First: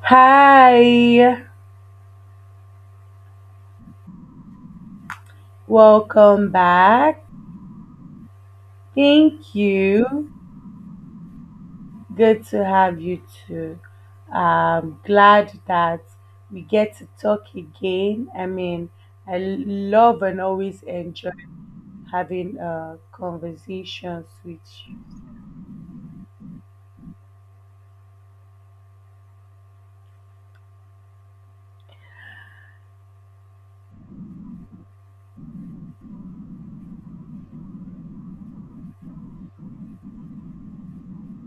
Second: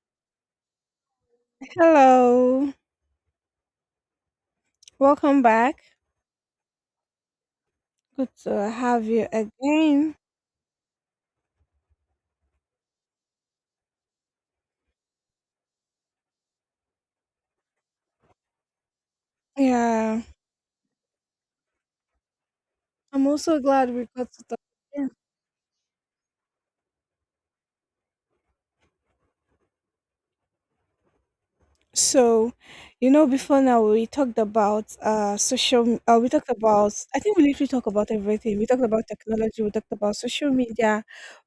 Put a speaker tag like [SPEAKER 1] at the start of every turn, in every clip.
[SPEAKER 1] Hi,
[SPEAKER 2] Hello, welcome back.
[SPEAKER 1] welcome back.
[SPEAKER 2] Good to have you
[SPEAKER 1] Thank
[SPEAKER 2] again.
[SPEAKER 1] you. Good to have you too. I'm glad that we get to talk again. I mean, I
[SPEAKER 2] Yeah,
[SPEAKER 1] love and always enjoy having
[SPEAKER 2] I'm also glad we
[SPEAKER 1] conversations
[SPEAKER 2] got to talk
[SPEAKER 1] with you.
[SPEAKER 2] again. So, you know, before now we talked about social. We talked about. I think we literally talked about everything. We talked about technology. We talked about social media.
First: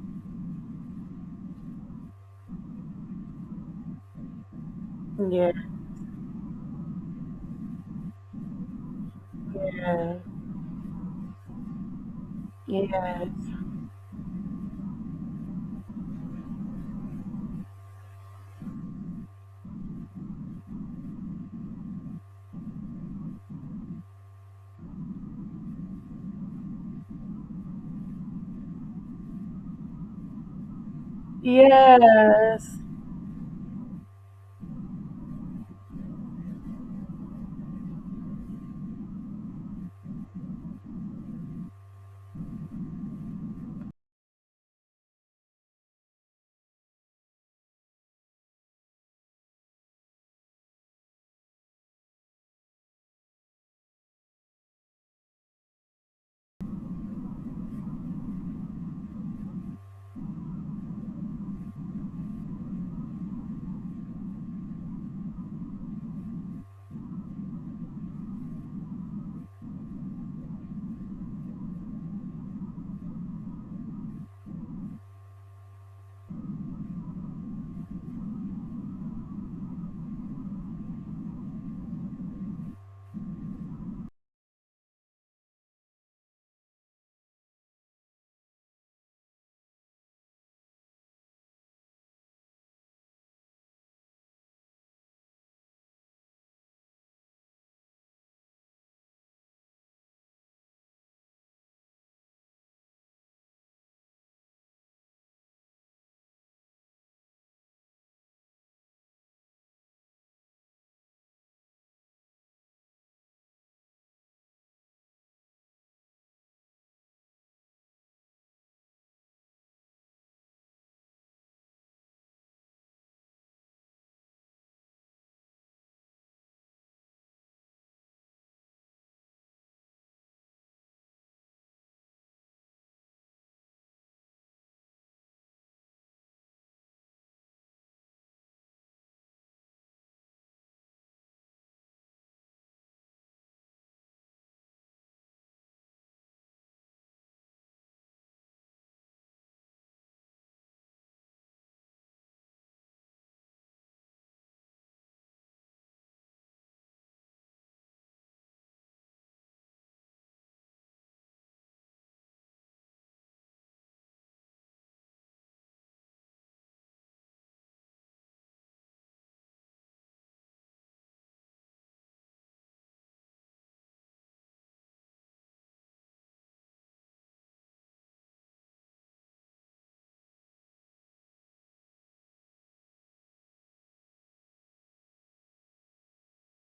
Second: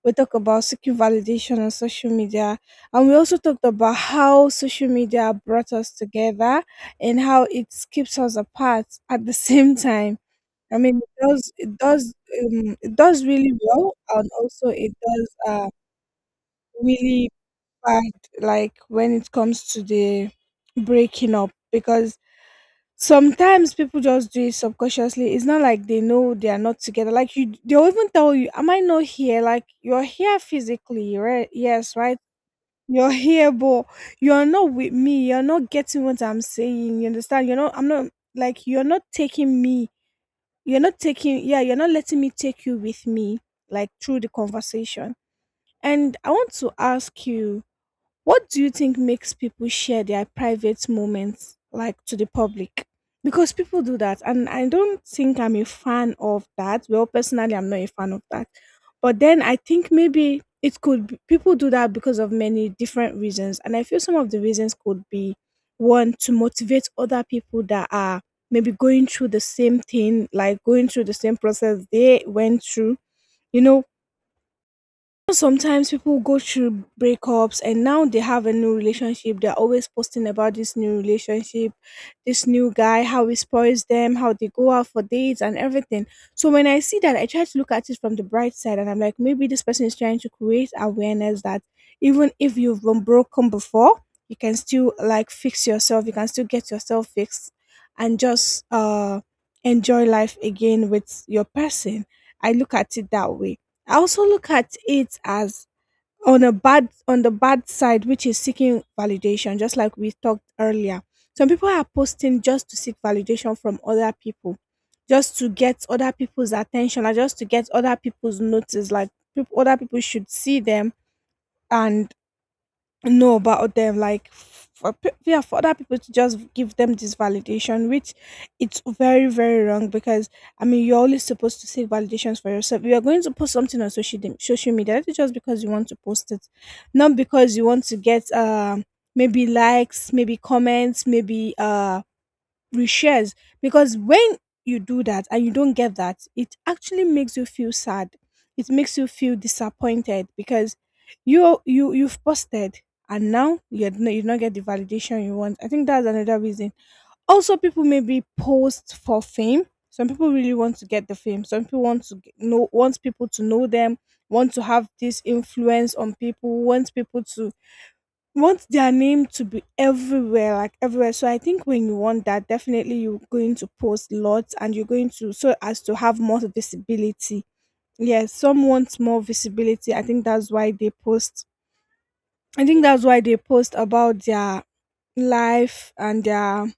[SPEAKER 2] We talked about seeking validation on social media, and we also talked about how social media brought us together and how it keeps us apart at the same time.
[SPEAKER 1] Yeah,
[SPEAKER 2] I mean, it does,
[SPEAKER 1] yes,
[SPEAKER 2] it does really well, and also it does really bad, like when it comes to the breaking up, because sometimes people just do it subconsciously. It's not like they know they are not together. Like, you, they'll even tell you, "Am I not here?" Like, you're here physically, right? Yes, right.
[SPEAKER 1] yes.
[SPEAKER 2] You're here, but you're not with me. You're not getting what I'm saying. You understand? You're not. I'm not, like, you're not taking me, you're not taking, yeah, you're not letting me take you with me, like, through the conversation. And I want to ask you, what do you think makes people share their private moments, like, to the public? Because people do that, and I don't think I'm a fan of that. Well, personally, I'm not a fan of that. But then I think maybe it could be, people do that because of many different reasons, and I feel some of the reasons could be one, to motivate other people that are maybe going through the same thing, like going through the same process they went through. You know, sometimes people go through breakups and now they have a new relationship. They're always posting about this new relationship, this new guy, how he spoils them, how they go out for dates and everything. So when I see that, I try to look at it from the bright side, and I'm like, maybe this person is trying to create awareness that even if you've been broken before, you can still, like, fix yourself, you can still get yourself fixed and just enjoy life again with your person. I look at it that way. I also look at it as, on the bad side, which is seeking validation, just like we talked earlier. Some people are posting just to seek validation from other people, just to get other people's attention, or just to get other people's notice. Like, people, other people should see them and know about them, like, yeah, for other people to just give them this validation, which it's very, very wrong. Because, I mean, you're only supposed to seek validations for yourself. You're going to post something on social media that is just because you want to post it, not because you want to get maybe likes, maybe comments, maybe reshares. Because when you do that and you don't get that, it actually makes you feel sad. It makes you feel disappointed because you've posted and now you don't get the validation you want. I think that's another reason. Also, people maybe post for fame. Some people really want to get the fame. Some people want to know, wants people to know them, want to have this influence on people, wants people to want their name to be everywhere, like everywhere. So I think when you want that, definitely you're going to post lots, and you're going to, so as to have more visibility. Yes, some want more visibility. I think that's why they post. I think that's why they post about their life and their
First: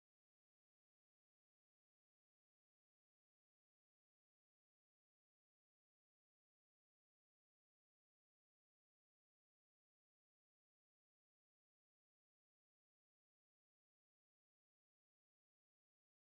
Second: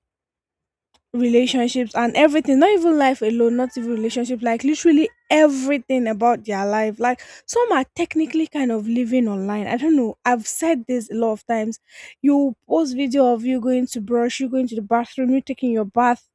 [SPEAKER 2] relationships and everything, not even life alone, not even relationship, like literally everything about their life. Like, some are technically kind of living online, I don't know. I've said this a lot of times. You post video of you going to brush, you going to the bathroom, you taking your bath,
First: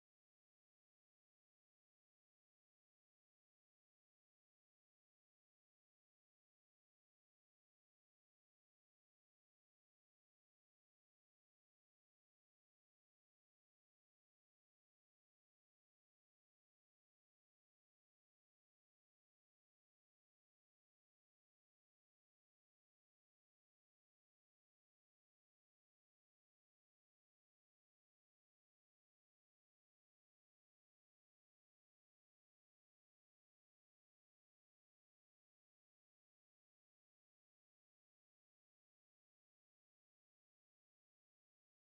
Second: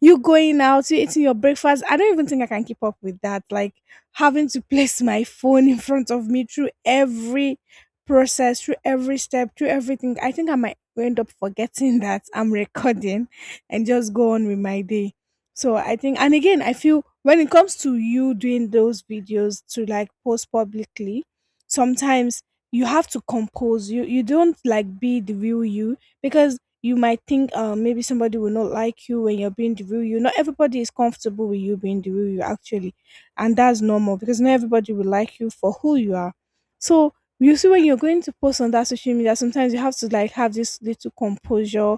[SPEAKER 2] you going out, you eating your breakfast. I don't even think I can keep up with that. Like, having to place my phone in front of me through every process, through every step, through everything, I think I might end up forgetting that I'm recording and just go on with my day. So I think, and again, I feel when it comes to you doing those videos to, like, post publicly, sometimes you have to compose. You don't, like, be the real you, because you might think, maybe somebody will not like you when you're being the real you. Not everybody is comfortable with you being the real you, actually. And that's normal, because not everybody will like you for who you are. So, you see, when you're going to post on that social media, sometimes you have to, like, have this little composure.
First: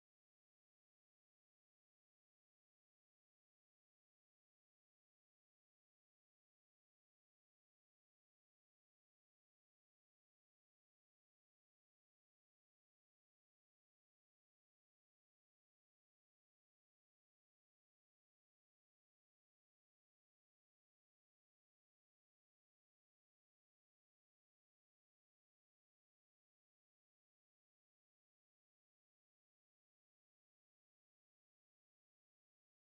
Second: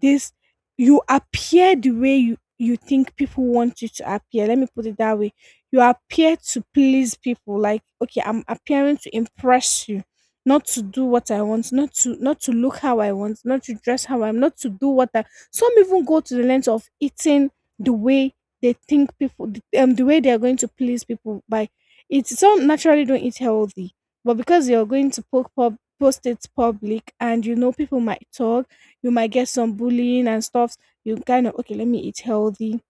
[SPEAKER 2] This, you appear the way you think people want you to appear. Let me put it that way. You appear to please people. Like, okay, I'm appearing to impress you, not to do what I want, not to look how I want, not to dress how I'm, not to do what I. Some even go to the length of eating the way they think people, the way they are going to please people by. It, some naturally don't eat healthy, but because you're going to post it public, and you know people might talk, you might get some bullying and stuff. You kind of, okay, let me eat healthy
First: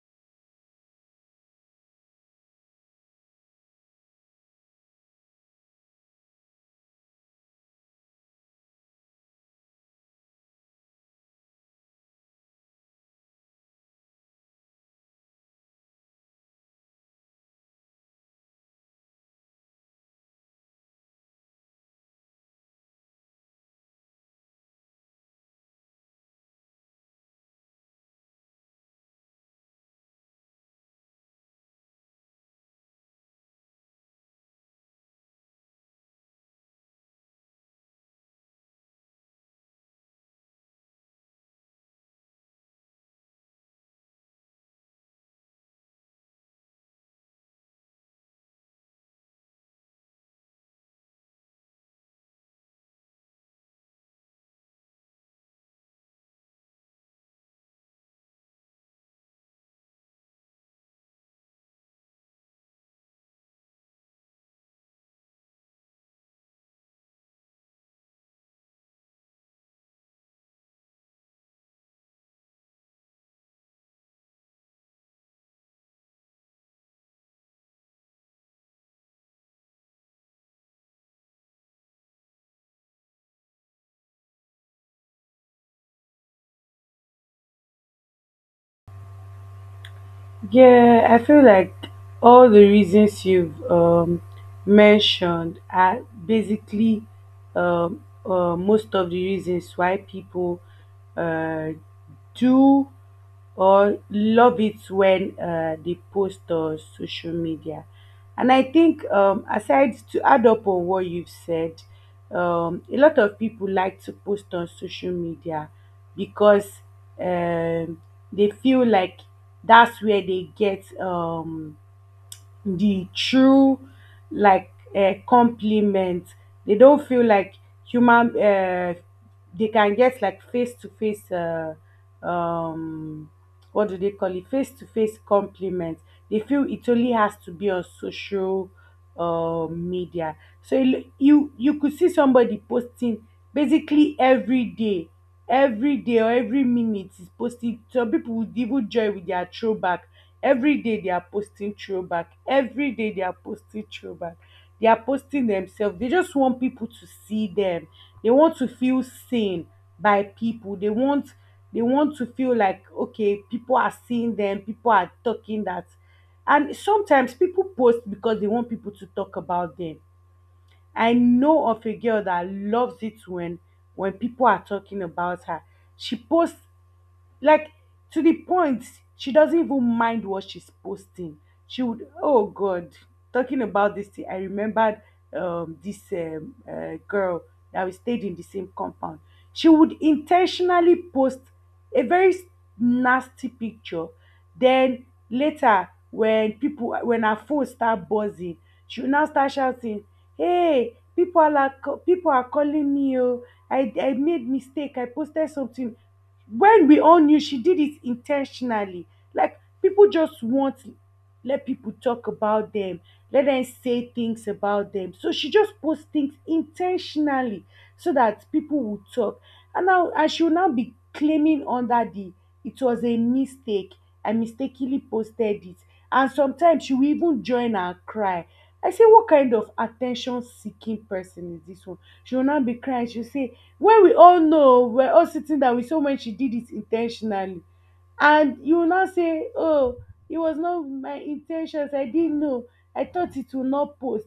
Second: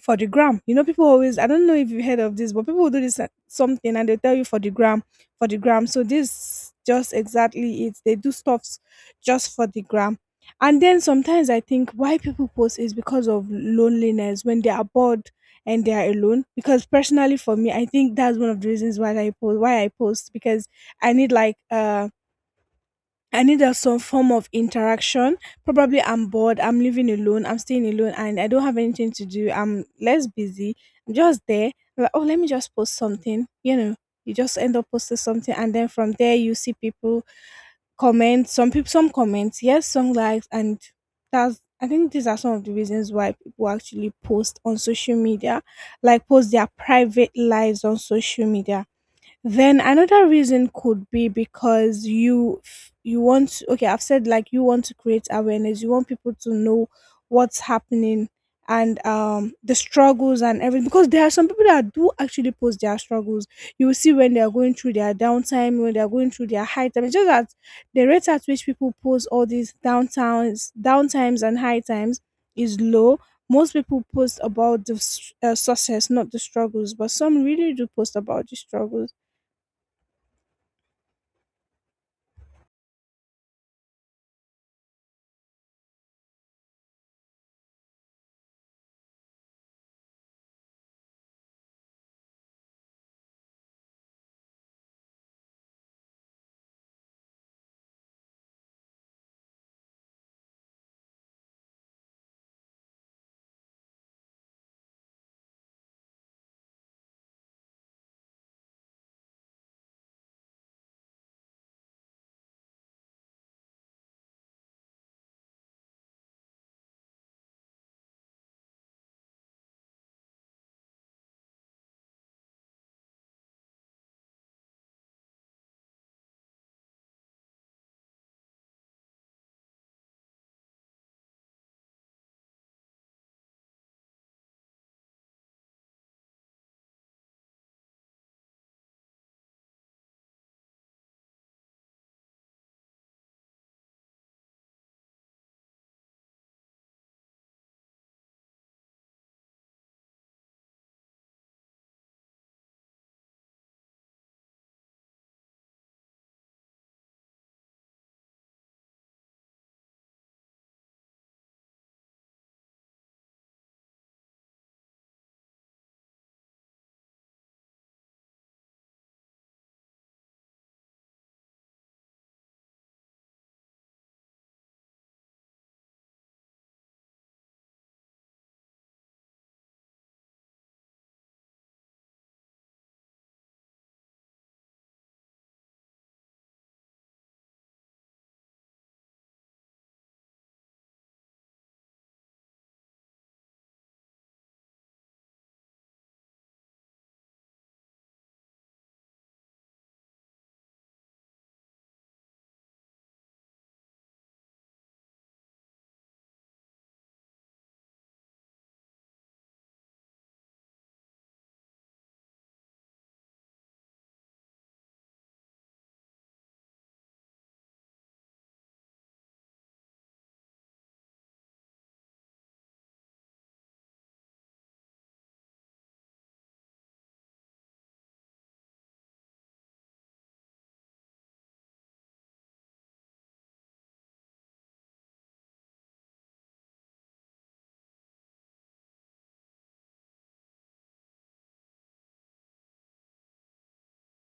[SPEAKER 2] for the gram. You know, people always, I don't know if you've heard of this, but people will do this, something, and they tell you, for the gram, for the gram. So this, just exactly it. They do stuffs just for the gram. And then sometimes I think why people post is because of loneliness, when they are bored and they are alone. Because personally for me, I think that's one of the reasons why I post, because I need, like, I need a some form of interaction. Probably I'm bored, I'm living alone, I'm staying alone, and I don't have anything to do. I'm less busy. I'm just there. I'm like, oh, let me just post something. You know, you just end up posting something, and then from there you see people comment. Some people, some comments, yes, some likes, and that's. I think these are some of the reasons why people actually post on social media, like post their private lives on social media. Then another reason could be because okay, I've said, like, you want to create awareness. You want people to know what's happening and the struggles and everything, because there are some people that do actually post their struggles. You will see when they are going through their downtime, when they are going through their high time. It's just that the rate at which people post all these downtimes and high times is low. Most people post about the success, not the struggles, but some really do post about the struggles.
[SPEAKER 1] Yeah, I feel like all the reasons you've mentioned are basically most of the reasons why people uh, do or love it when they post on social media. And I think, aside to add up on what you've said, a lot of people like to post on social media because um, they feel like that's where they get the true like compliment. They don't feel like human. They can get like face to face. Um, what do they call it? Face to face compliment. They feel it only has to be on social media. So you could see somebody posting basically every day, every day or every minute is posting. Some people would even join with their throwback. Every day they are posting throwback, every day they are posting throwback, they are posting themselves. They just want people to see them, they want to feel seen by people. They want, they want to feel like okay, people are seeing them, people are talking that. And sometimes people post because they want people to talk about them. I know of a girl that loves it when people are talking about her. She posts, like, to the point she doesn't even mind what she's posting. She would, oh God, talking about this thing, I remembered this girl that we stayed in the same compound. She would intentionally post a very nasty picture. Then later, when people, when her phone start buzzing, she will now start shouting, "Hey, people are like, people are calling me! Oh, I made mistake. I posted something," when we all knew she did it intentionally. Like people just want to let people talk about them, let them say things about them. So she just posts things intentionally so that people will talk. And she will now be claiming under the, it was a mistake. I mistakenly posted it. And sometimes she will even join and cry. I say, what kind of attention seeking person is this one? She will not be crying. She'll say, when we all know, we're all sitting down, we saw when she did it intentionally, and you will now say, oh, it was not my intentions, I didn't know, I thought it will not post.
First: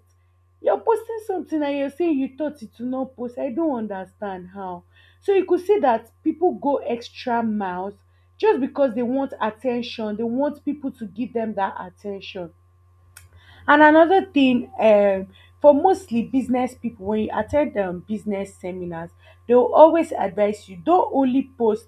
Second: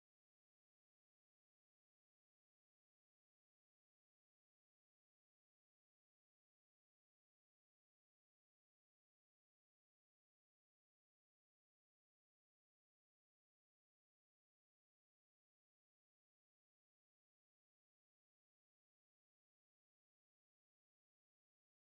[SPEAKER 1] You're posting something and you're saying you thought it will not post? I don't understand how. So you could see that people go extra miles just because they want attention, they want people to give them that attention. And another thing, for mostly business people, when you attend business seminars, they will always advise you, don't only post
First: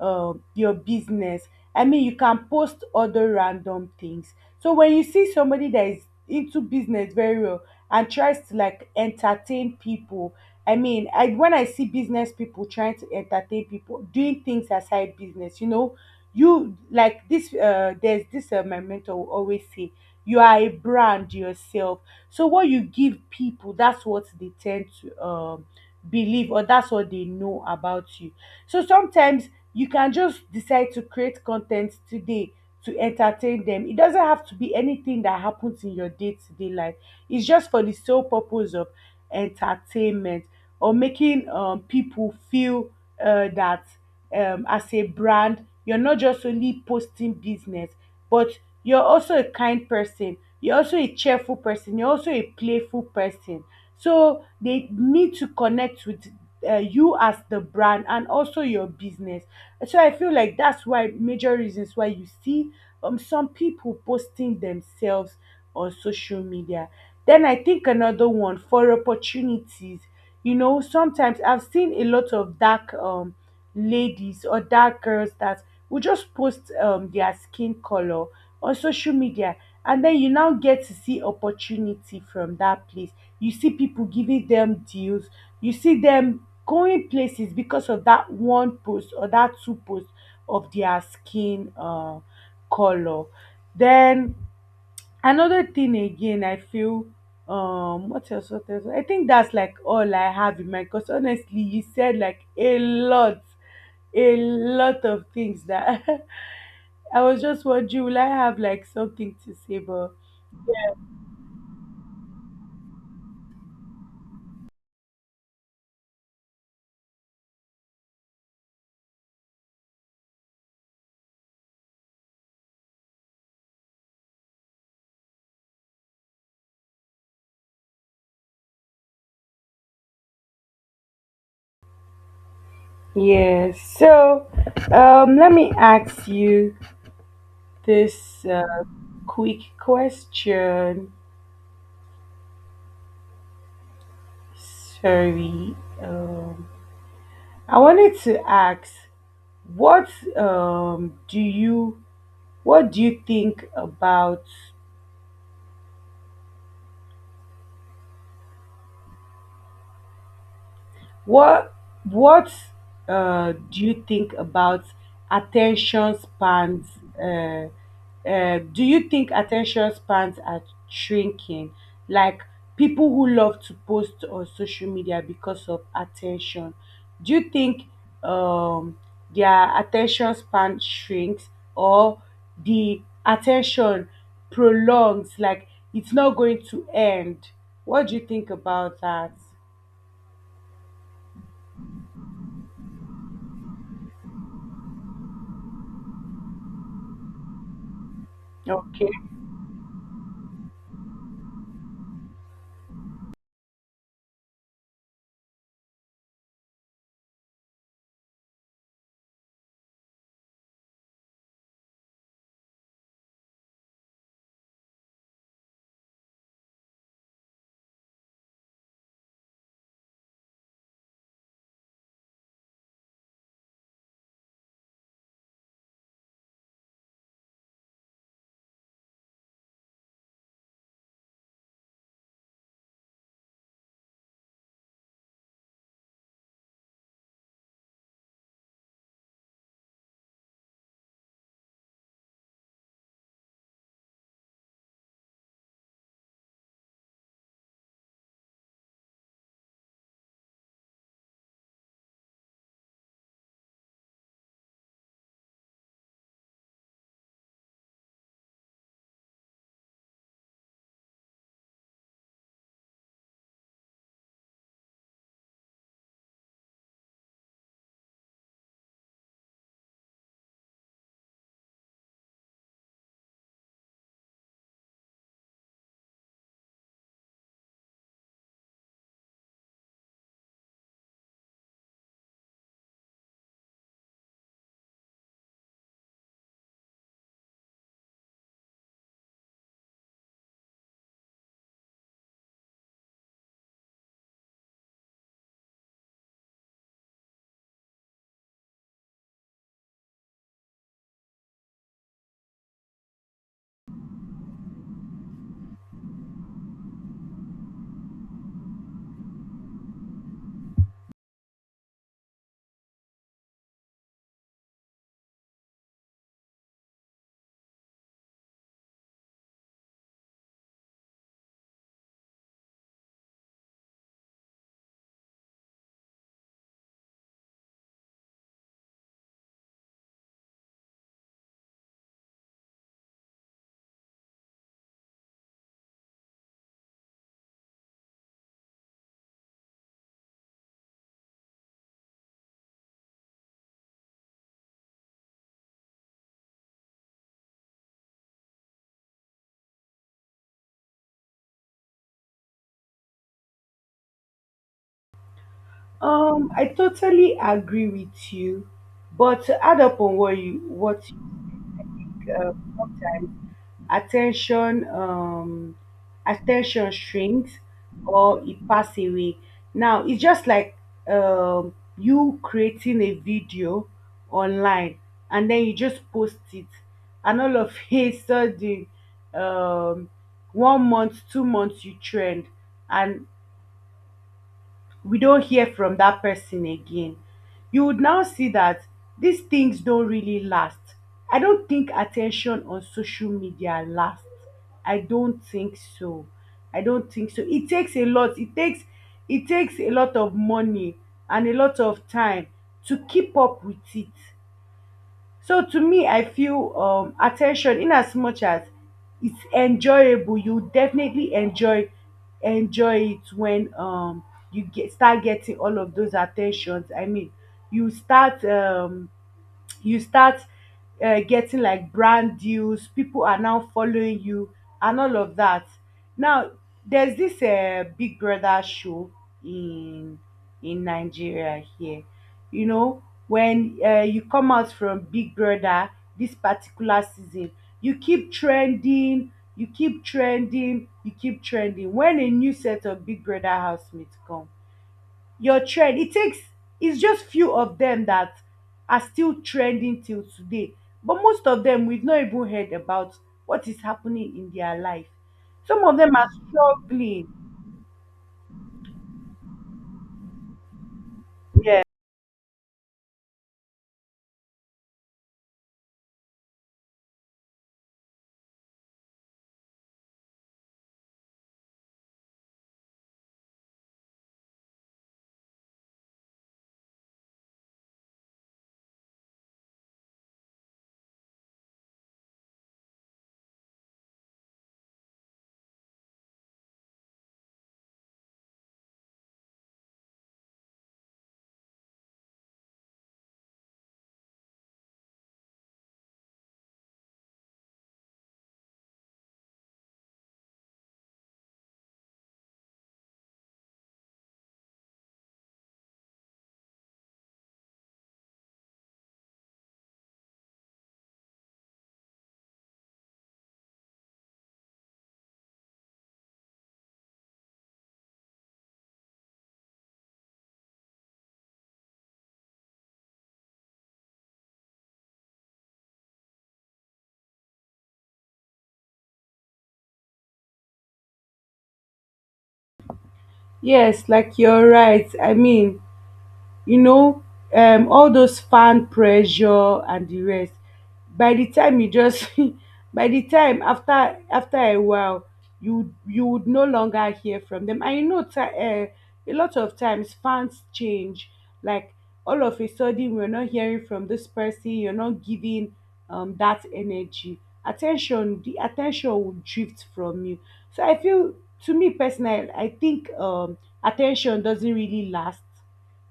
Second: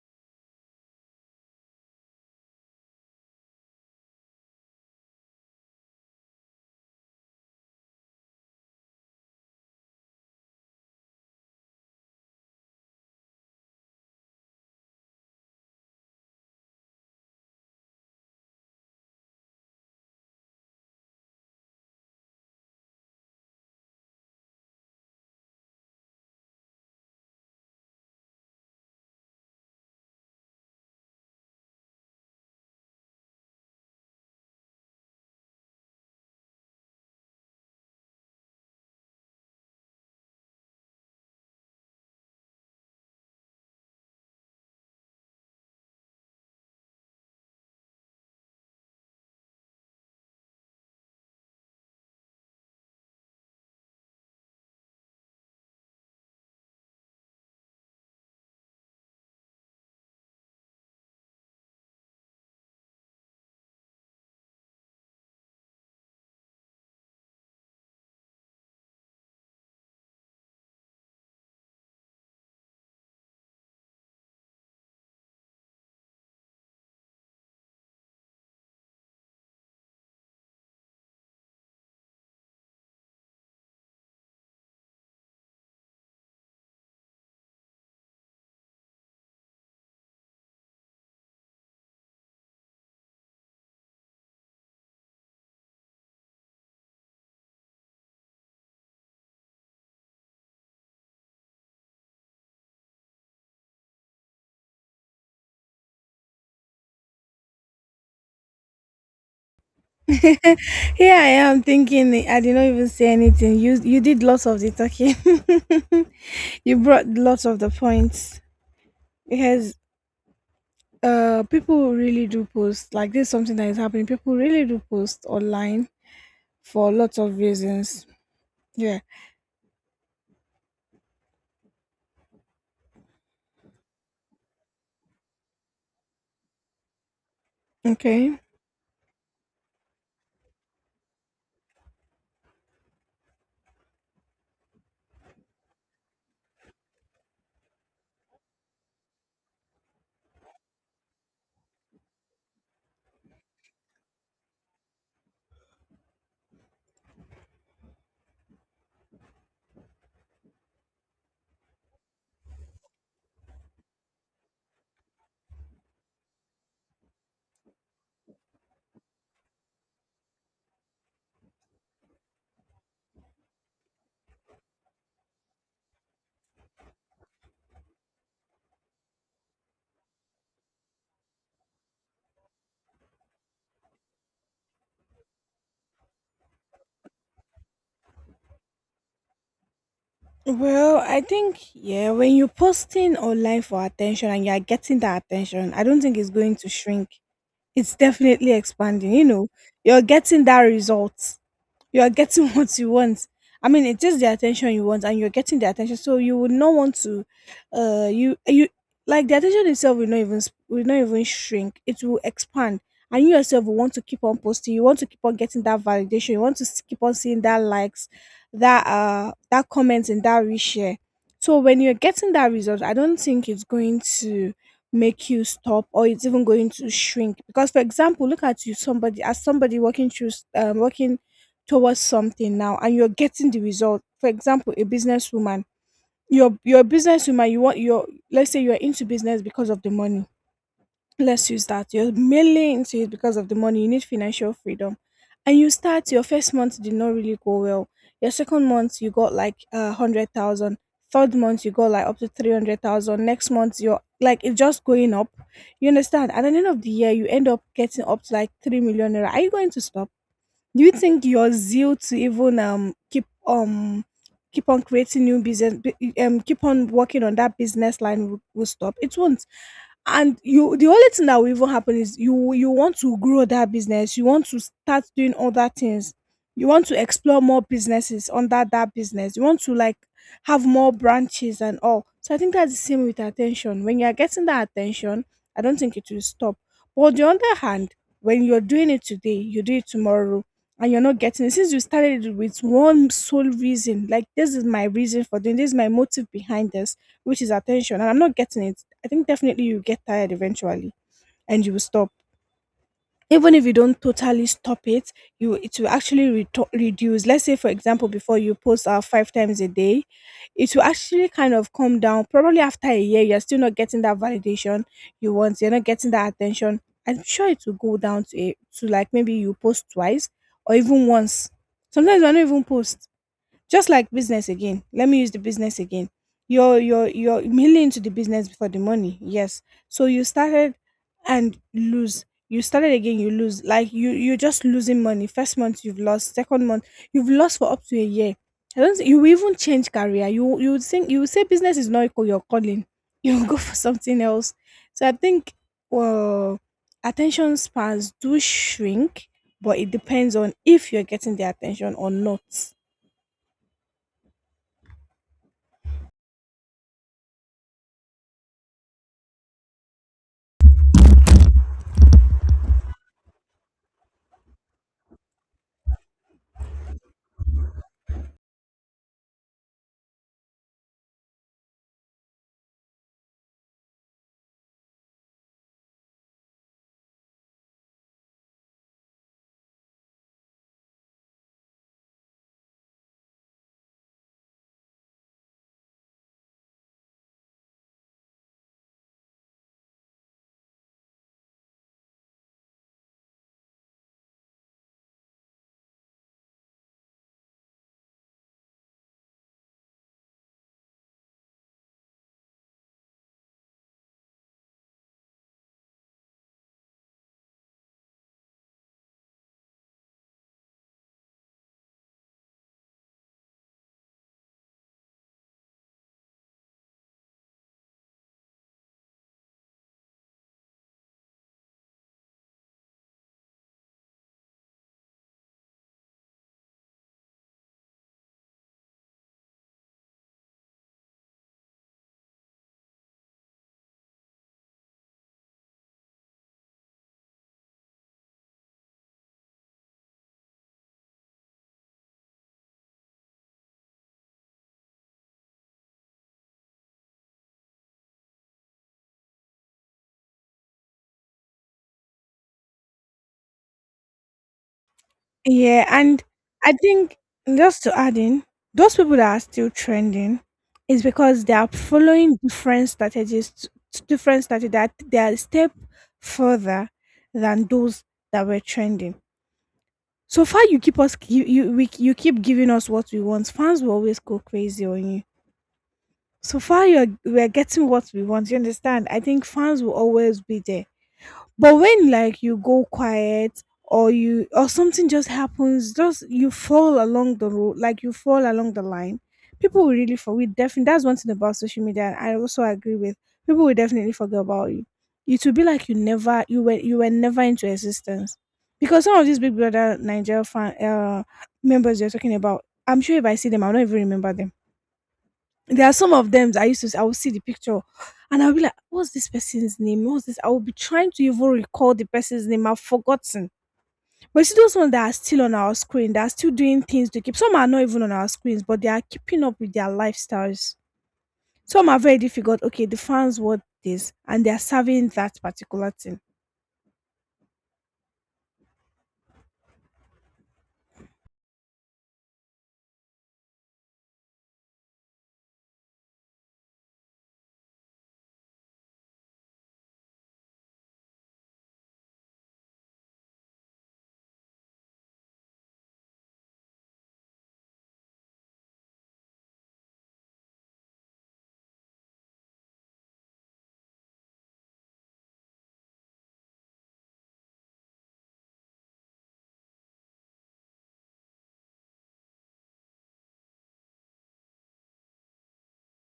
[SPEAKER 1] your business. I mean, you can post other random things. So when you see somebody that is into business very well and tries to like entertain people, I mean, I when I see business people trying to entertain people, doing things aside business, you know, you like this. There's this my mentor will always say, you are a brand yourself. So what you give people, that's what they tend to believe, or that's what they know about you. So sometimes you can just decide to create content today to entertain them. It doesn't have to be anything that happens in your day-to-day life. It's just for the sole purpose of entertainment, or making people feel that as a brand, you're not just only posting business, but you're also a kind person. You're also a cheerful person. You're also a playful person. So they need to connect with you as the brand and also your business. So I feel like that's why, major reasons why you see some people posting themselves on social media. Then I think another one for opportunities. You know, sometimes I've seen a lot of dark ladies or dark girls that will just post their skin color on social media, and then you now get to see opportunity from that place. You see people giving them deals, you see them going places because of that one post or that two post of their skin color. Then another thing again, I feel what else, what else? I think that's like all I have in mind because honestly, you said like a lot of things that I was just wondering, will I have like something to say? But
[SPEAKER 2] Here I am thinking I did not even say anything. You did lots of the talking. You brought lots of the points, because people really do post. Like, this is something that is happening. People really do post online for lots of reasons. Yeah.
[SPEAKER 1] yes. So let me ask you
[SPEAKER 2] Okay.
[SPEAKER 1] this quick question. Sorry, um, I wanted to ask, what um do you what do you think about, What what do you think about attention spans? Uh, do you think attention spans are shrinking? Like people who love to post on social media because of attention. Do you think um, their attention span shrinks, or the attention prolongs? Like it's not going to end. What do you think about that?
[SPEAKER 2] Well, I think, yeah, when you're posting online for attention and you're getting that attention, I don't think it's going to shrink. It's definitely
[SPEAKER 1] Okay.
[SPEAKER 2] expanding, you know. You're getting that result. You are getting what you want. I mean, it is the attention you want, and you're getting the attention. So you would not want to, you, like the attention itself will not even shrink. It will expand, and you yourself will want to keep on posting. You want to keep on getting that validation. You want to keep on seeing that likes, that that comments and that reshare. So when you're getting that result, I don't think it's going to make you stop, or it's even going to shrink. Because, for example, look at you, somebody, as somebody working through working towards something now, and you're getting the result. For example, a businesswoman, you're a businesswoman, you want your, let's say you're into business because of the money. Let's use that. You're mainly into it because of the money. You need financial freedom. And you start, your first month did not really go well. Your second month you got like 100,000. Third month you got like up to 300,000. Next month you're like, it's just going up. You understand? At the end of the year you end up getting up to like 3 million naira. Are you going to stop? Do you think your zeal to even keep keep on creating new business bu- keep on working on that business line will stop? It won't. And you the only thing that will even happen is you want to grow that business, you want to start doing other things, you want to explore more businesses under that business, you want to like have more branches and all. So I think that's the same with attention. When you are getting that attention, I don't think it will stop. But on the other hand, when you're doing it today, you do it tomorrow and you're not getting it, since you started it with one sole reason, like this is my reason for doing this is my motive behind this, which is attention, and I'm not getting it, I think definitely you get tired eventually and you will stop. Even if you don't totally stop it, you it will actually reduce. Let's say, for example, before you post five times a day, it will actually kind of come down. Probably after a year, you're still not getting that validation you want, you're not getting that attention, I'm sure it will go down to to like maybe you post twice or even once. Sometimes I don't even post. Just like business again. Let me use the business again. You're mainly into the business for the money. Yes. So you started and lose. You started again, you lose. Like you're just losing money. First month you've lost. Second month you've lost, for up to a year. I don't think you will even change career. You would think, you would say business is not equal your calling. You'll go for something else. So I think, well, attention spans do shrink, but it depends on if you're getting the attention or not.
[SPEAKER 1] I totally agree with you, but to add up on what you, uh, sometimes attention, attention shrinks or it pass away. Now it's just like you creating a video online and then you just post it, and all of a sudden, um, 1 month, 2 months you trend, and we don't hear from that person again. You would now see that these things don't really last. I don't think attention on social media lasts. I don't think so. I don't think so. It takes a lot. It takes a lot of money and a lot of time to keep up with it. So to me, I feel attention, in as much as it's enjoyable, you definitely enjoy it when you get, start getting all of those attentions. I mean, you start um, you start getting like brand deals, people are now following you and all of that. Now there's this Big Brother show in Nigeria here. You know when you come out from Big Brother this particular season, you keep trending, you keep trending, you keep trending. When a new set of Big Brother housemates come, your trend, it takes, it's just few of them that are still trending till today, but most of them we've not even heard about what is happening in their life. Some
[SPEAKER 2] Yeah,
[SPEAKER 1] of them
[SPEAKER 2] and
[SPEAKER 1] are
[SPEAKER 2] I think,
[SPEAKER 1] struggling.
[SPEAKER 2] just to add in, those people that are still trending is because they are following different strategies, different strategy, that they are a step further than those that were trending. So far, you keep giving us what we want. Fans will always go crazy on you. So far, you're we're getting what we want. You understand? I think fans will always be there. But when like you go quiet, or you, or something just happens, just you fall along the road, like you fall along the line, people will really, for we definitely, that's one thing about social media I also agree with, people will definitely forget about you. It will be like you never, you were never into existence. Because some of these Big Brother Nigeria fan members you're talking about, I'm sure if I see them, I'll not even remember them. There are some of them that I used to see, I will see the picture and I'll be like, what's this person's name? What's this? I will be trying to even recall the person's name. I've forgotten. But you see those ones that are still on our screen, they are still doing things to keep. Some are not even on our screens, but they are keeping up with their lifestyles. Some are very difficult. Okay, the fans want this and they are serving that particular thing.
[SPEAKER 1] Yes, like you're right. I mean, you know, all those fan pressure and the rest. By the time you just, by the time after a while, you would no longer hear from them. And you know, ti a lot of times fans change. Like all of a sudden, we're not hearing from this person. You're not giving that energy, attention. The attention will drift from you. So I feel, to me personally, I think attention doesn't really last,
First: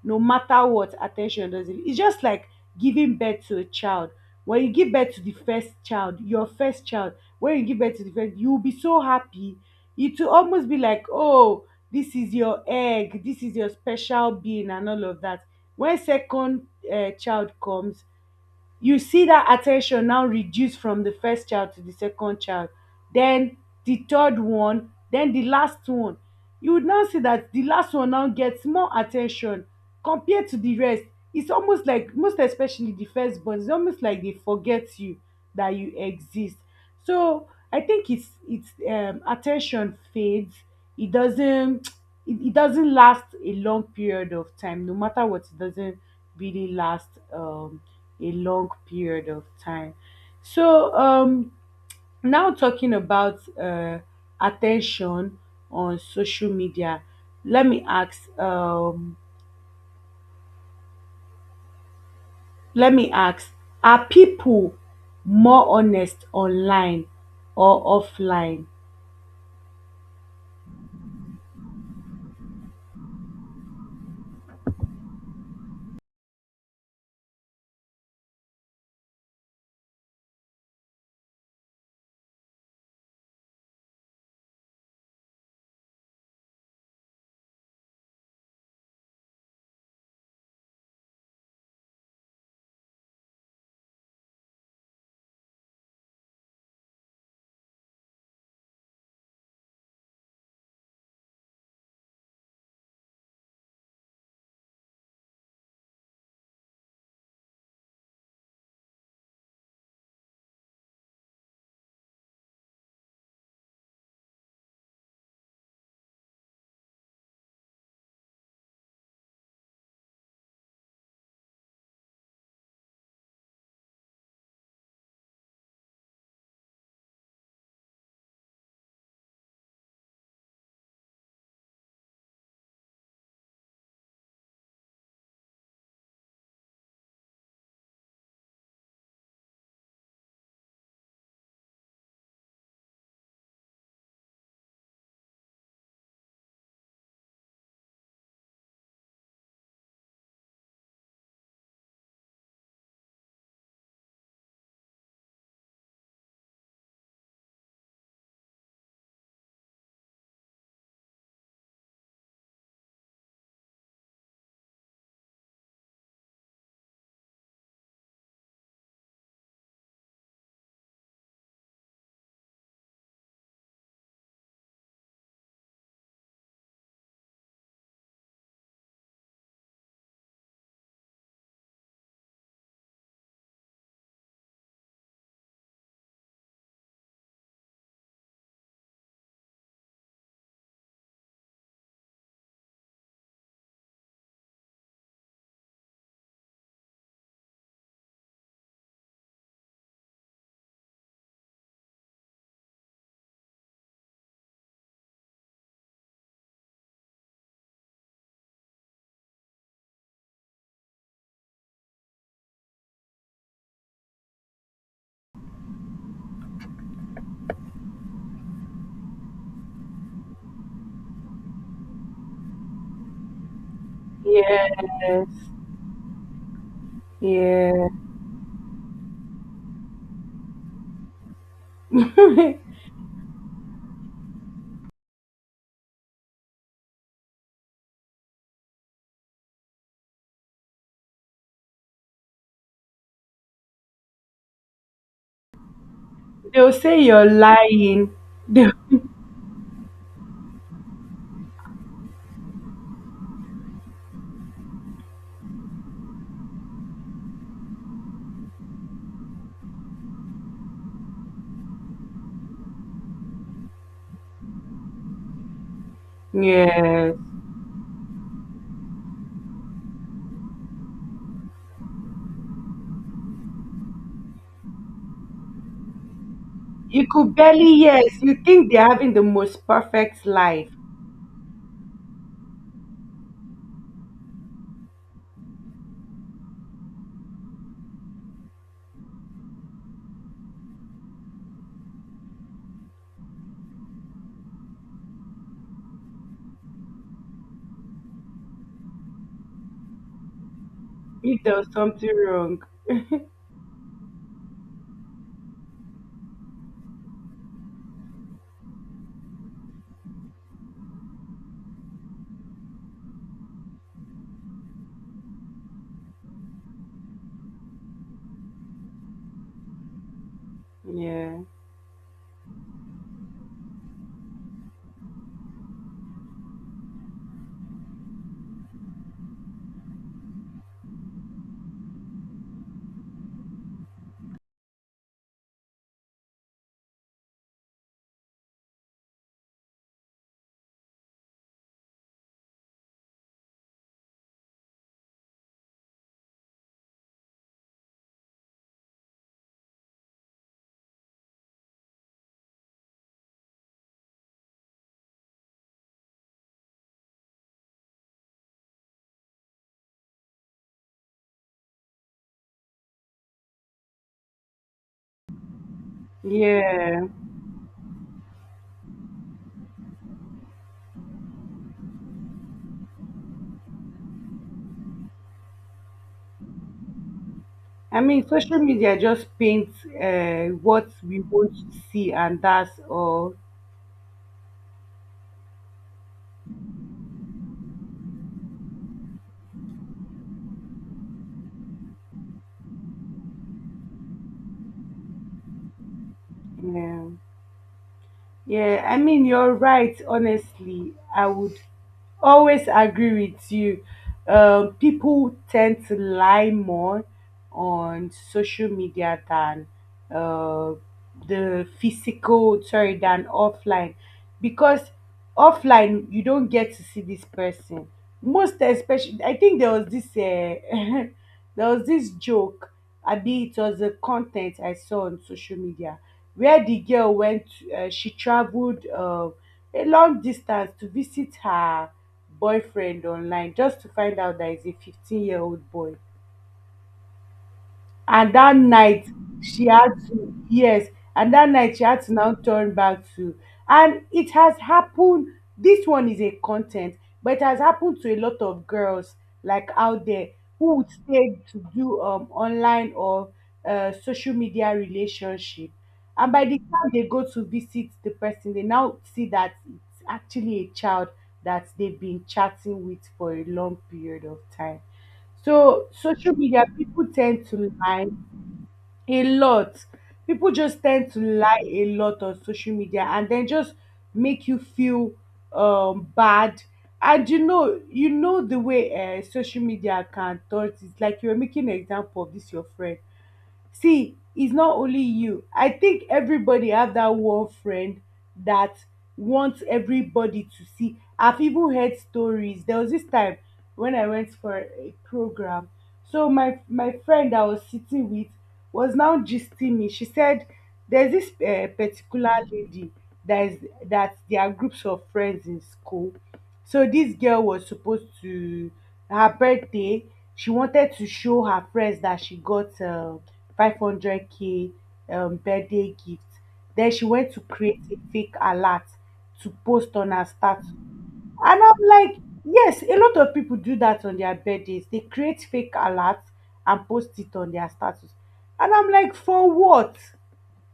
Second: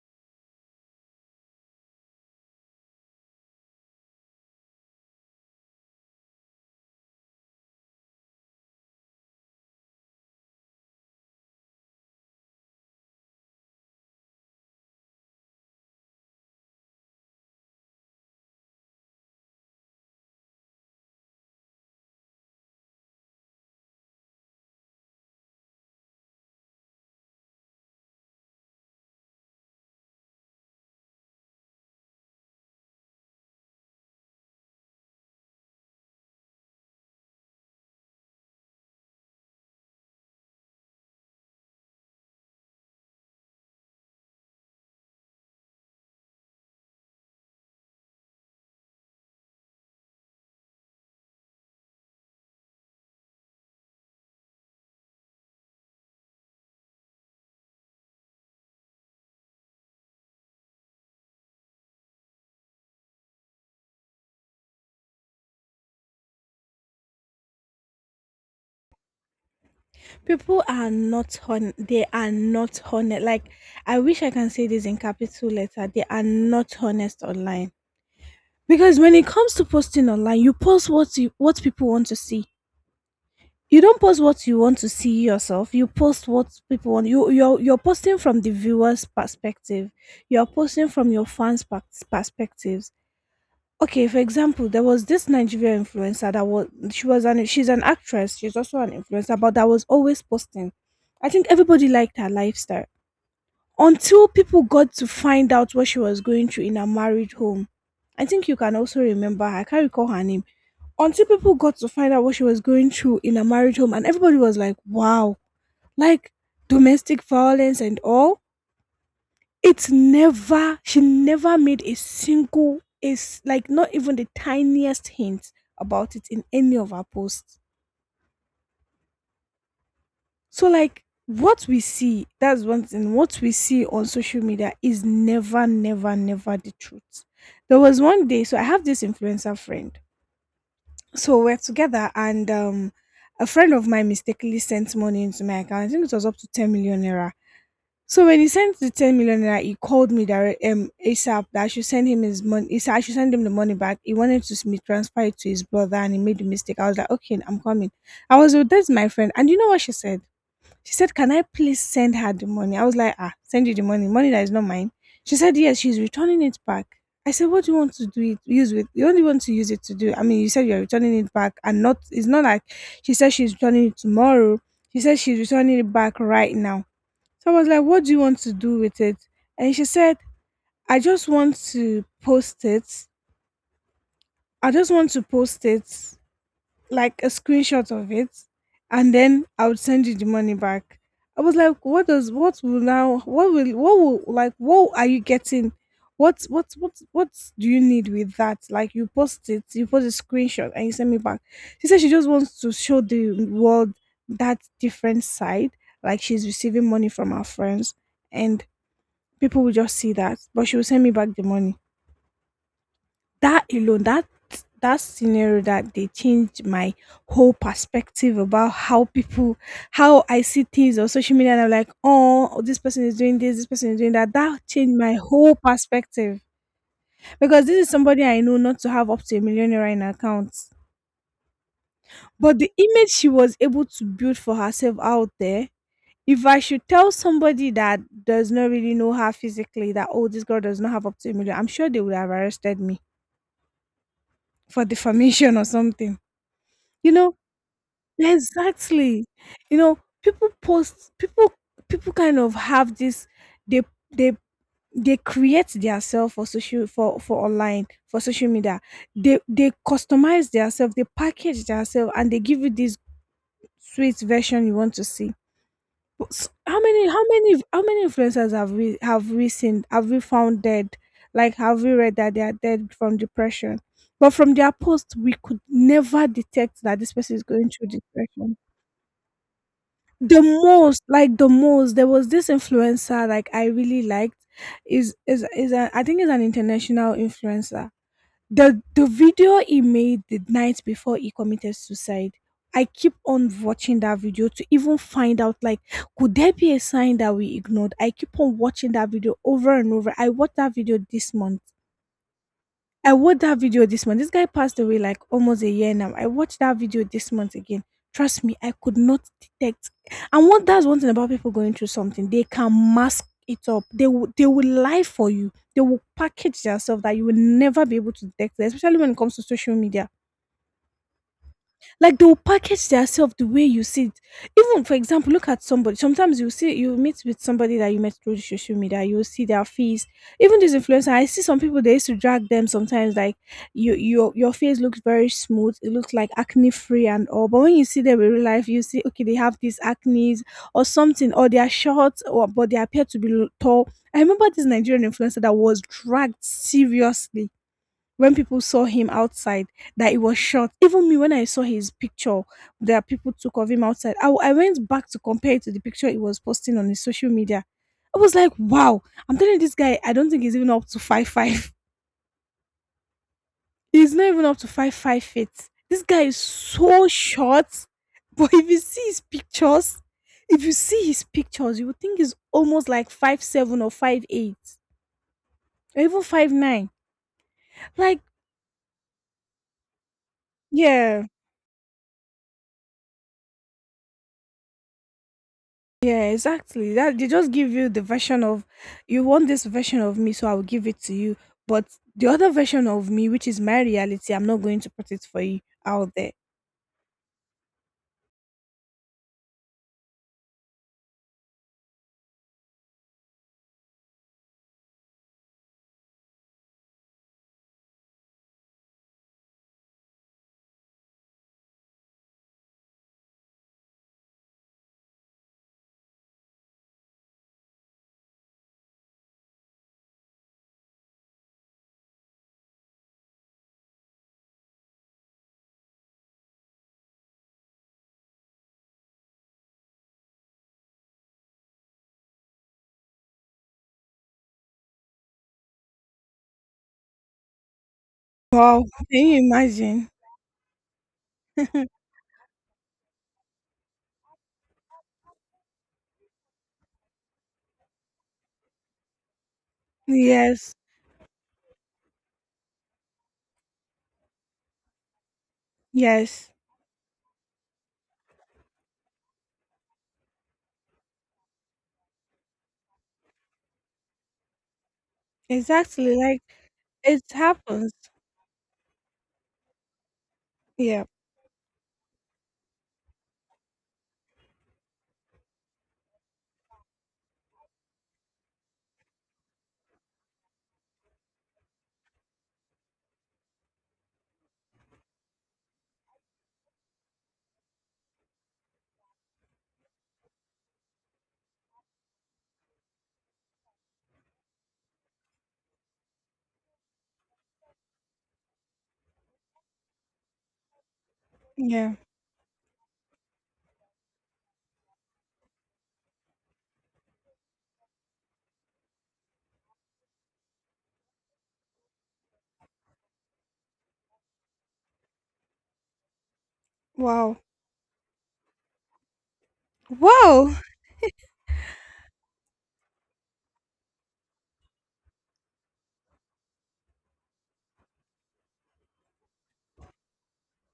[SPEAKER 1] no matter what. Attention doesn't. It's just like giving birth to a child. When you give birth to the first child, your first child, when you give birth to the first, you'll be so happy. It will almost be like, oh, this is your egg, this is your special being and all of that. When second child comes, you see that attention now reduce from the first child to the second child, then the third one, then the last one. You would now see that the last one now gets more attention compared to the rest. It's almost like, most especially the firstborn, it's almost like they forget you, that you exist. So I think it's at fades. It doesn't it doesn't last a long period of time, no matter what. It doesn't really last a long period of time. So now talking about attention on social media, let me ask. Let me ask: are people more honest online or offline?
[SPEAKER 2] People are not hon., they are not honest. Like, I wish I can say this in capital letter. They are not honest online. Because when it comes to posting online, you post what you, what people want to see. You don't post what you want to see yourself. You post what people want. You're posting from the viewer's perspective. You're posting from your fans' perspectives. Okay, for example, there was this Nigerian influencer that was, she's an actress. She's also an influencer, but that was always posting. I think everybody liked her lifestyle until people got to find out what she was going through in her married home. I think you can also remember her, I can't recall her name. Until people got to find out what she was going through in her married home, and everybody was like, wow, like, domestic violence and all. It's never, she never made a single, is like not even the tiniest hint about it in any of her posts. So, like, what we see, that's one thing, what we see on social media is never, never, never the truth. There was one day, so I have this influencer friend. So we're together, and a friend of mine mistakenly sent money into my account. I think it was up to 10 million naira. So when he sent the 10 million naira, he called me direct, ASAP, that I should send him his money. He said I should send him the money back. He wanted to me transfer it to his brother, and he made the mistake. I was like, okay, I'm coming. I was with this my friend, and you know what she said? She said, can I please send her the money? I was like, ah, send you the money, money that is not mine. She said, yes, she's returning it back. I said, what do you want to do it use with, you only want to use it to do? I mean, you said you're returning it back, and not it's not like she said she's returning it tomorrow. She said she's returning it back right now. So I was like, what do you want to do with it? And she said, I just want to post it. I just want to post it, like a screenshot of it, and then I would send you the money back. I was like, what does what will now what will like what are you getting? What do you need with that? Like, you post it, you post a screenshot and you send me back. She said she just wants to show the world that different side, like she's receiving money from her friends, and people will just see that, but she will send me back the money. That alone, that, that scenario, that they changed my whole perspective about how people, how I see things on social media, and I'm like, oh, this person is doing this, this person is doing that. That changed my
[SPEAKER 1] Yes.
[SPEAKER 2] whole perspective, because this is
[SPEAKER 1] Yes.
[SPEAKER 2] somebody I know not to have up to a million naira in her account. But the image she was able to build for herself out there, if I should tell somebody that does not really know her physically that, oh, this girl does not have up to a million, I'm sure they would have arrested me for defamation or something,
[SPEAKER 1] They'll say
[SPEAKER 2] you
[SPEAKER 1] you're
[SPEAKER 2] know.
[SPEAKER 1] lying. They'll—
[SPEAKER 2] Exactly. You know, people post, people, people kind of have this, they they they create themselves for social, for online, for social media. They customize themselves, they package themselves and they give you this sweet version you want to see. But s-, How many
[SPEAKER 1] Yes.
[SPEAKER 2] how many how many influencers have we, have we seen, have we found dead? Like, have we read that they are dead from depression? But from their post we could never detect that
[SPEAKER 1] You
[SPEAKER 2] this
[SPEAKER 1] could
[SPEAKER 2] person is going
[SPEAKER 1] barely,
[SPEAKER 2] through
[SPEAKER 1] yes, you
[SPEAKER 2] depression.
[SPEAKER 1] think they're having the most perfect
[SPEAKER 2] the
[SPEAKER 1] life,
[SPEAKER 2] most like the most there was this influencer like I really liked, is a, I think is an international influencer. The video he made the night before he committed suicide, I keep on watching that video to even find out like, could there be a sign that we ignored. I keep on watching that video over and over. I watched that video this
[SPEAKER 1] if there
[SPEAKER 2] month.
[SPEAKER 1] was something wrong.
[SPEAKER 2] I watched that video this month. This guy passed away like almost a year now. I watched that video this month again. Trust me, I could not detect. And what that's one thing about people going through something, they can mask it up. They will lie for you. They will package themselves that you will never be able to detect, especially when it comes to social media,
[SPEAKER 1] Yeah.
[SPEAKER 2] like they will package themselves the way you see it. Even for example, look at somebody. Sometimes you see, you meet with somebody that you met through the social media. You will see their face. Even these influencers, I see some people they used to drag them sometimes. Like, you, your face looks very smooth. It looks like acne free and all. But when you see them in real life, you see okay they have these acne or something, or they are short, or but they appear to be tall. I remember this Nigerian influencer that was dragged seriously when people saw him outside, that he was short. Even me, when I saw his picture that people took of him outside, I went back to compare it to the picture he was posting on his social media. I was like, wow, I'm telling you, this guy, I don't think he's even up to five five. He's not even up to 5'5" feet. This guy is so
[SPEAKER 1] Yeah,
[SPEAKER 2] short. But if you see his pictures, if you see his pictures, you would think he's almost like 5'7" or 5'8" or even 5'9".
[SPEAKER 1] I
[SPEAKER 2] Like,
[SPEAKER 1] mean, social media just paints what we
[SPEAKER 2] yeah.
[SPEAKER 1] want to see, and that's all.
[SPEAKER 2] Yeah, exactly. That they just give you the version of, you want this version of me, so I'll give it to you. But the other version of me, which is my reality, I'm not going to put it for you out there.
[SPEAKER 1] Yeah. Yeah, I mean, you're right. Honestly, I would always agree with you. People tend to lie more on social media than uh, the physical, sorry, than offline, because offline you don't get to see this person. Most especially, I think there was this. There was this joke, Abi. It was a content I saw on social media where the girl went, she traveled a long distance to visit her boyfriend online just to find out that he's a 15-year-old boy and that
[SPEAKER 2] Wow,
[SPEAKER 1] night
[SPEAKER 2] can you
[SPEAKER 1] she had
[SPEAKER 2] imagine?
[SPEAKER 1] to. Yes, and that night she had to now turn back to. And it has happened. This one is a content, but it has happened to a lot of girls like out there,
[SPEAKER 2] Yes,
[SPEAKER 1] who would stay to do online or social media relationship, and by
[SPEAKER 2] yes,
[SPEAKER 1] the time they go to visit the person they now see that it's actually a child that they've been chatting with for a long period of time. So
[SPEAKER 2] exactly.
[SPEAKER 1] social
[SPEAKER 2] Like,
[SPEAKER 1] media, people
[SPEAKER 2] it
[SPEAKER 1] tend to
[SPEAKER 2] happens.
[SPEAKER 1] lie a lot. People just
[SPEAKER 2] Yeah,
[SPEAKER 1] tend to lie a lot on social media and then just make you feel bad. And you know the way social media can turn it. It's like you are making an example of this your friend. See, it's not only you. I think everybody have that one friend that wants everybody to see. I've even heard stories. There was this time when I went for a program, so my friend I was sitting with was now gisting me. She said there's this
[SPEAKER 2] yeah.
[SPEAKER 1] particular lady that is, that there are groups of friends in school. So this girl was supposed to, her birthday, she wanted to show her friends that she got 500k birthday gift. Then she went
[SPEAKER 2] Wow.
[SPEAKER 1] to create a fake alert to post on her
[SPEAKER 2] Wow.
[SPEAKER 1] status. And I'm like, yes, a lot of people do that on their birthdays. They create fake alerts and post it on their status. And I'm like, for what?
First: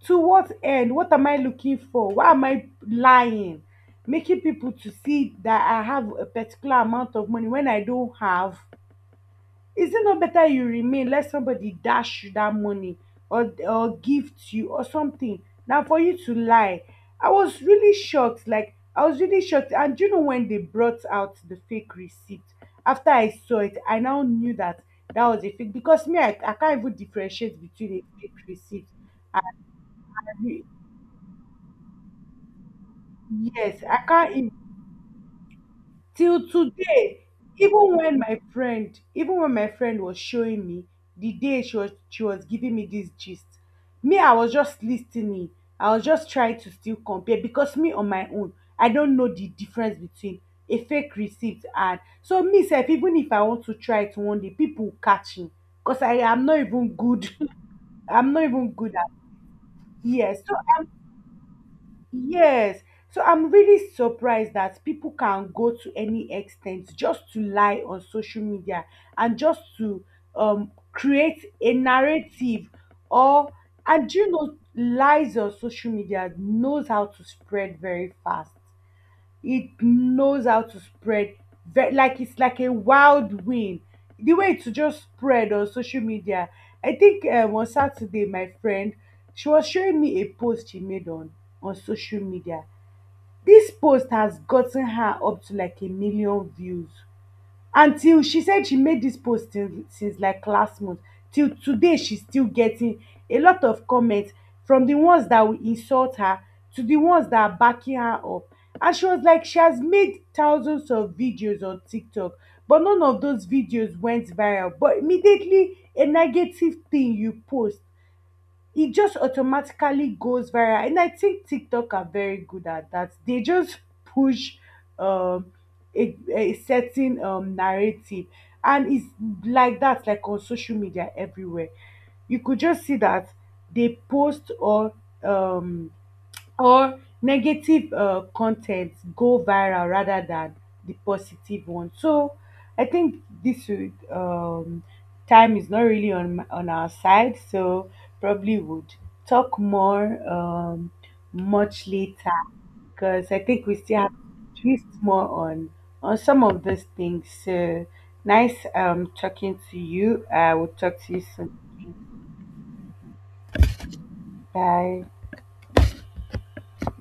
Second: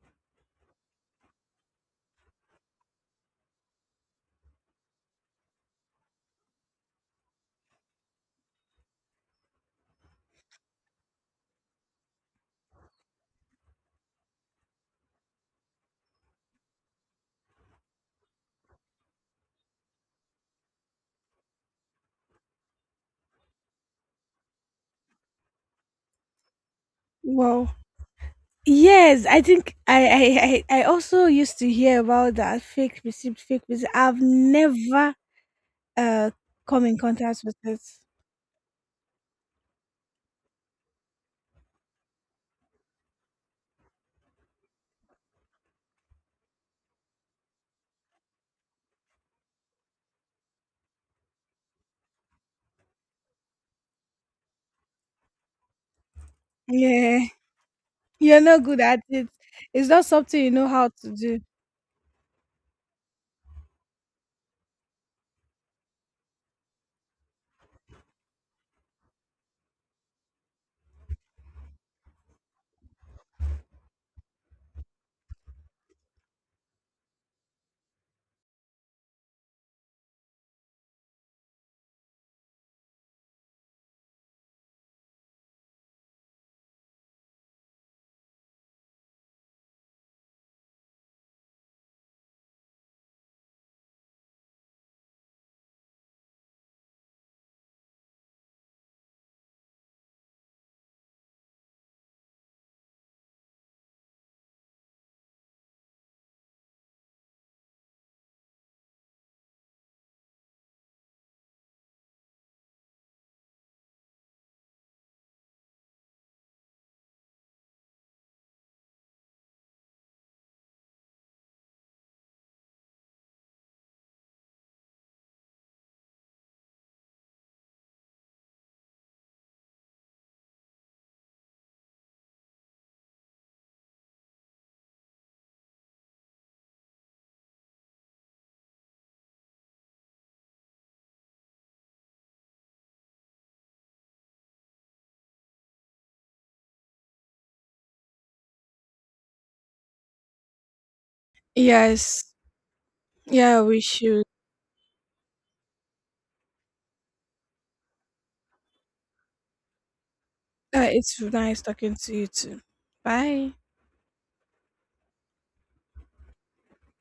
[SPEAKER 1] To what end? What am I looking for? Why am I lying? Making people to see that I have a particular amount of money when I don't have. Is it not better you remain, let somebody dash you that money or gift you or something? Now for you to lie. I was really shocked. Like I was really shocked. And do you know when they brought out the fake receipt? After I saw it, I now knew that that was a fake, because me, I can't even differentiate
[SPEAKER 2] Wow.
[SPEAKER 1] between a fake receipt
[SPEAKER 2] Yes, I think I,
[SPEAKER 1] and.
[SPEAKER 2] I I I also used to hear about that fake receipt, fake
[SPEAKER 1] Yes,
[SPEAKER 2] receipt.
[SPEAKER 1] I
[SPEAKER 2] I've
[SPEAKER 1] can't eat
[SPEAKER 2] never uh
[SPEAKER 1] till
[SPEAKER 2] come in
[SPEAKER 1] today.
[SPEAKER 2] contact with it.
[SPEAKER 1] Even when my friend, even when my friend was showing me the day she was giving me this gist, me I was just listening. I was just trying to still compare because me on my own, I don't know the difference between a fake receipt. And so me self, even if I want to try it one day, people will catch me because I am not even
[SPEAKER 2] Yeah,
[SPEAKER 1] good. I'm
[SPEAKER 2] you're
[SPEAKER 1] not
[SPEAKER 2] not
[SPEAKER 1] even
[SPEAKER 2] good
[SPEAKER 1] good
[SPEAKER 2] at
[SPEAKER 1] at.
[SPEAKER 2] it. It's not
[SPEAKER 1] Yes.
[SPEAKER 2] something you
[SPEAKER 1] So
[SPEAKER 2] know how to do.
[SPEAKER 1] yes. So I'm really surprised that people can go to any extent just to lie on social media and just to create a narrative, or, and you know lies on social media knows how to spread very fast. It knows how to spread like it's like a wild wind the way to just spread on social media. I think on Saturday my friend, she was showing me a post she made on social media. This post has gotten her up to like 1 million views. Until she said she made this post till since like last month, till today she's still getting a lot of comments, from the ones that will insult her to the ones that are backing her up. And she was like, she has made thousands of videos on TikTok, but none of those videos went viral, but immediately a negative thing you post, it just automatically goes viral. And I think TikTok are very good at that. They just push um, a certain narrative. And it's like that, like on social media everywhere. You could just see that they post um, or negative content go viral rather than the positive one. So I think this would, time is not really on my, on our side, so probably would talk more, much
[SPEAKER 2] Yes.
[SPEAKER 1] later, because I
[SPEAKER 2] Yeah,
[SPEAKER 1] think we
[SPEAKER 2] we
[SPEAKER 1] still have
[SPEAKER 2] should.
[SPEAKER 1] to twist more on some of those things. So nice talking to you. I will talk to
[SPEAKER 2] It's
[SPEAKER 1] you soon.
[SPEAKER 2] nice talking to you too. Bye.
[SPEAKER 1] Bye.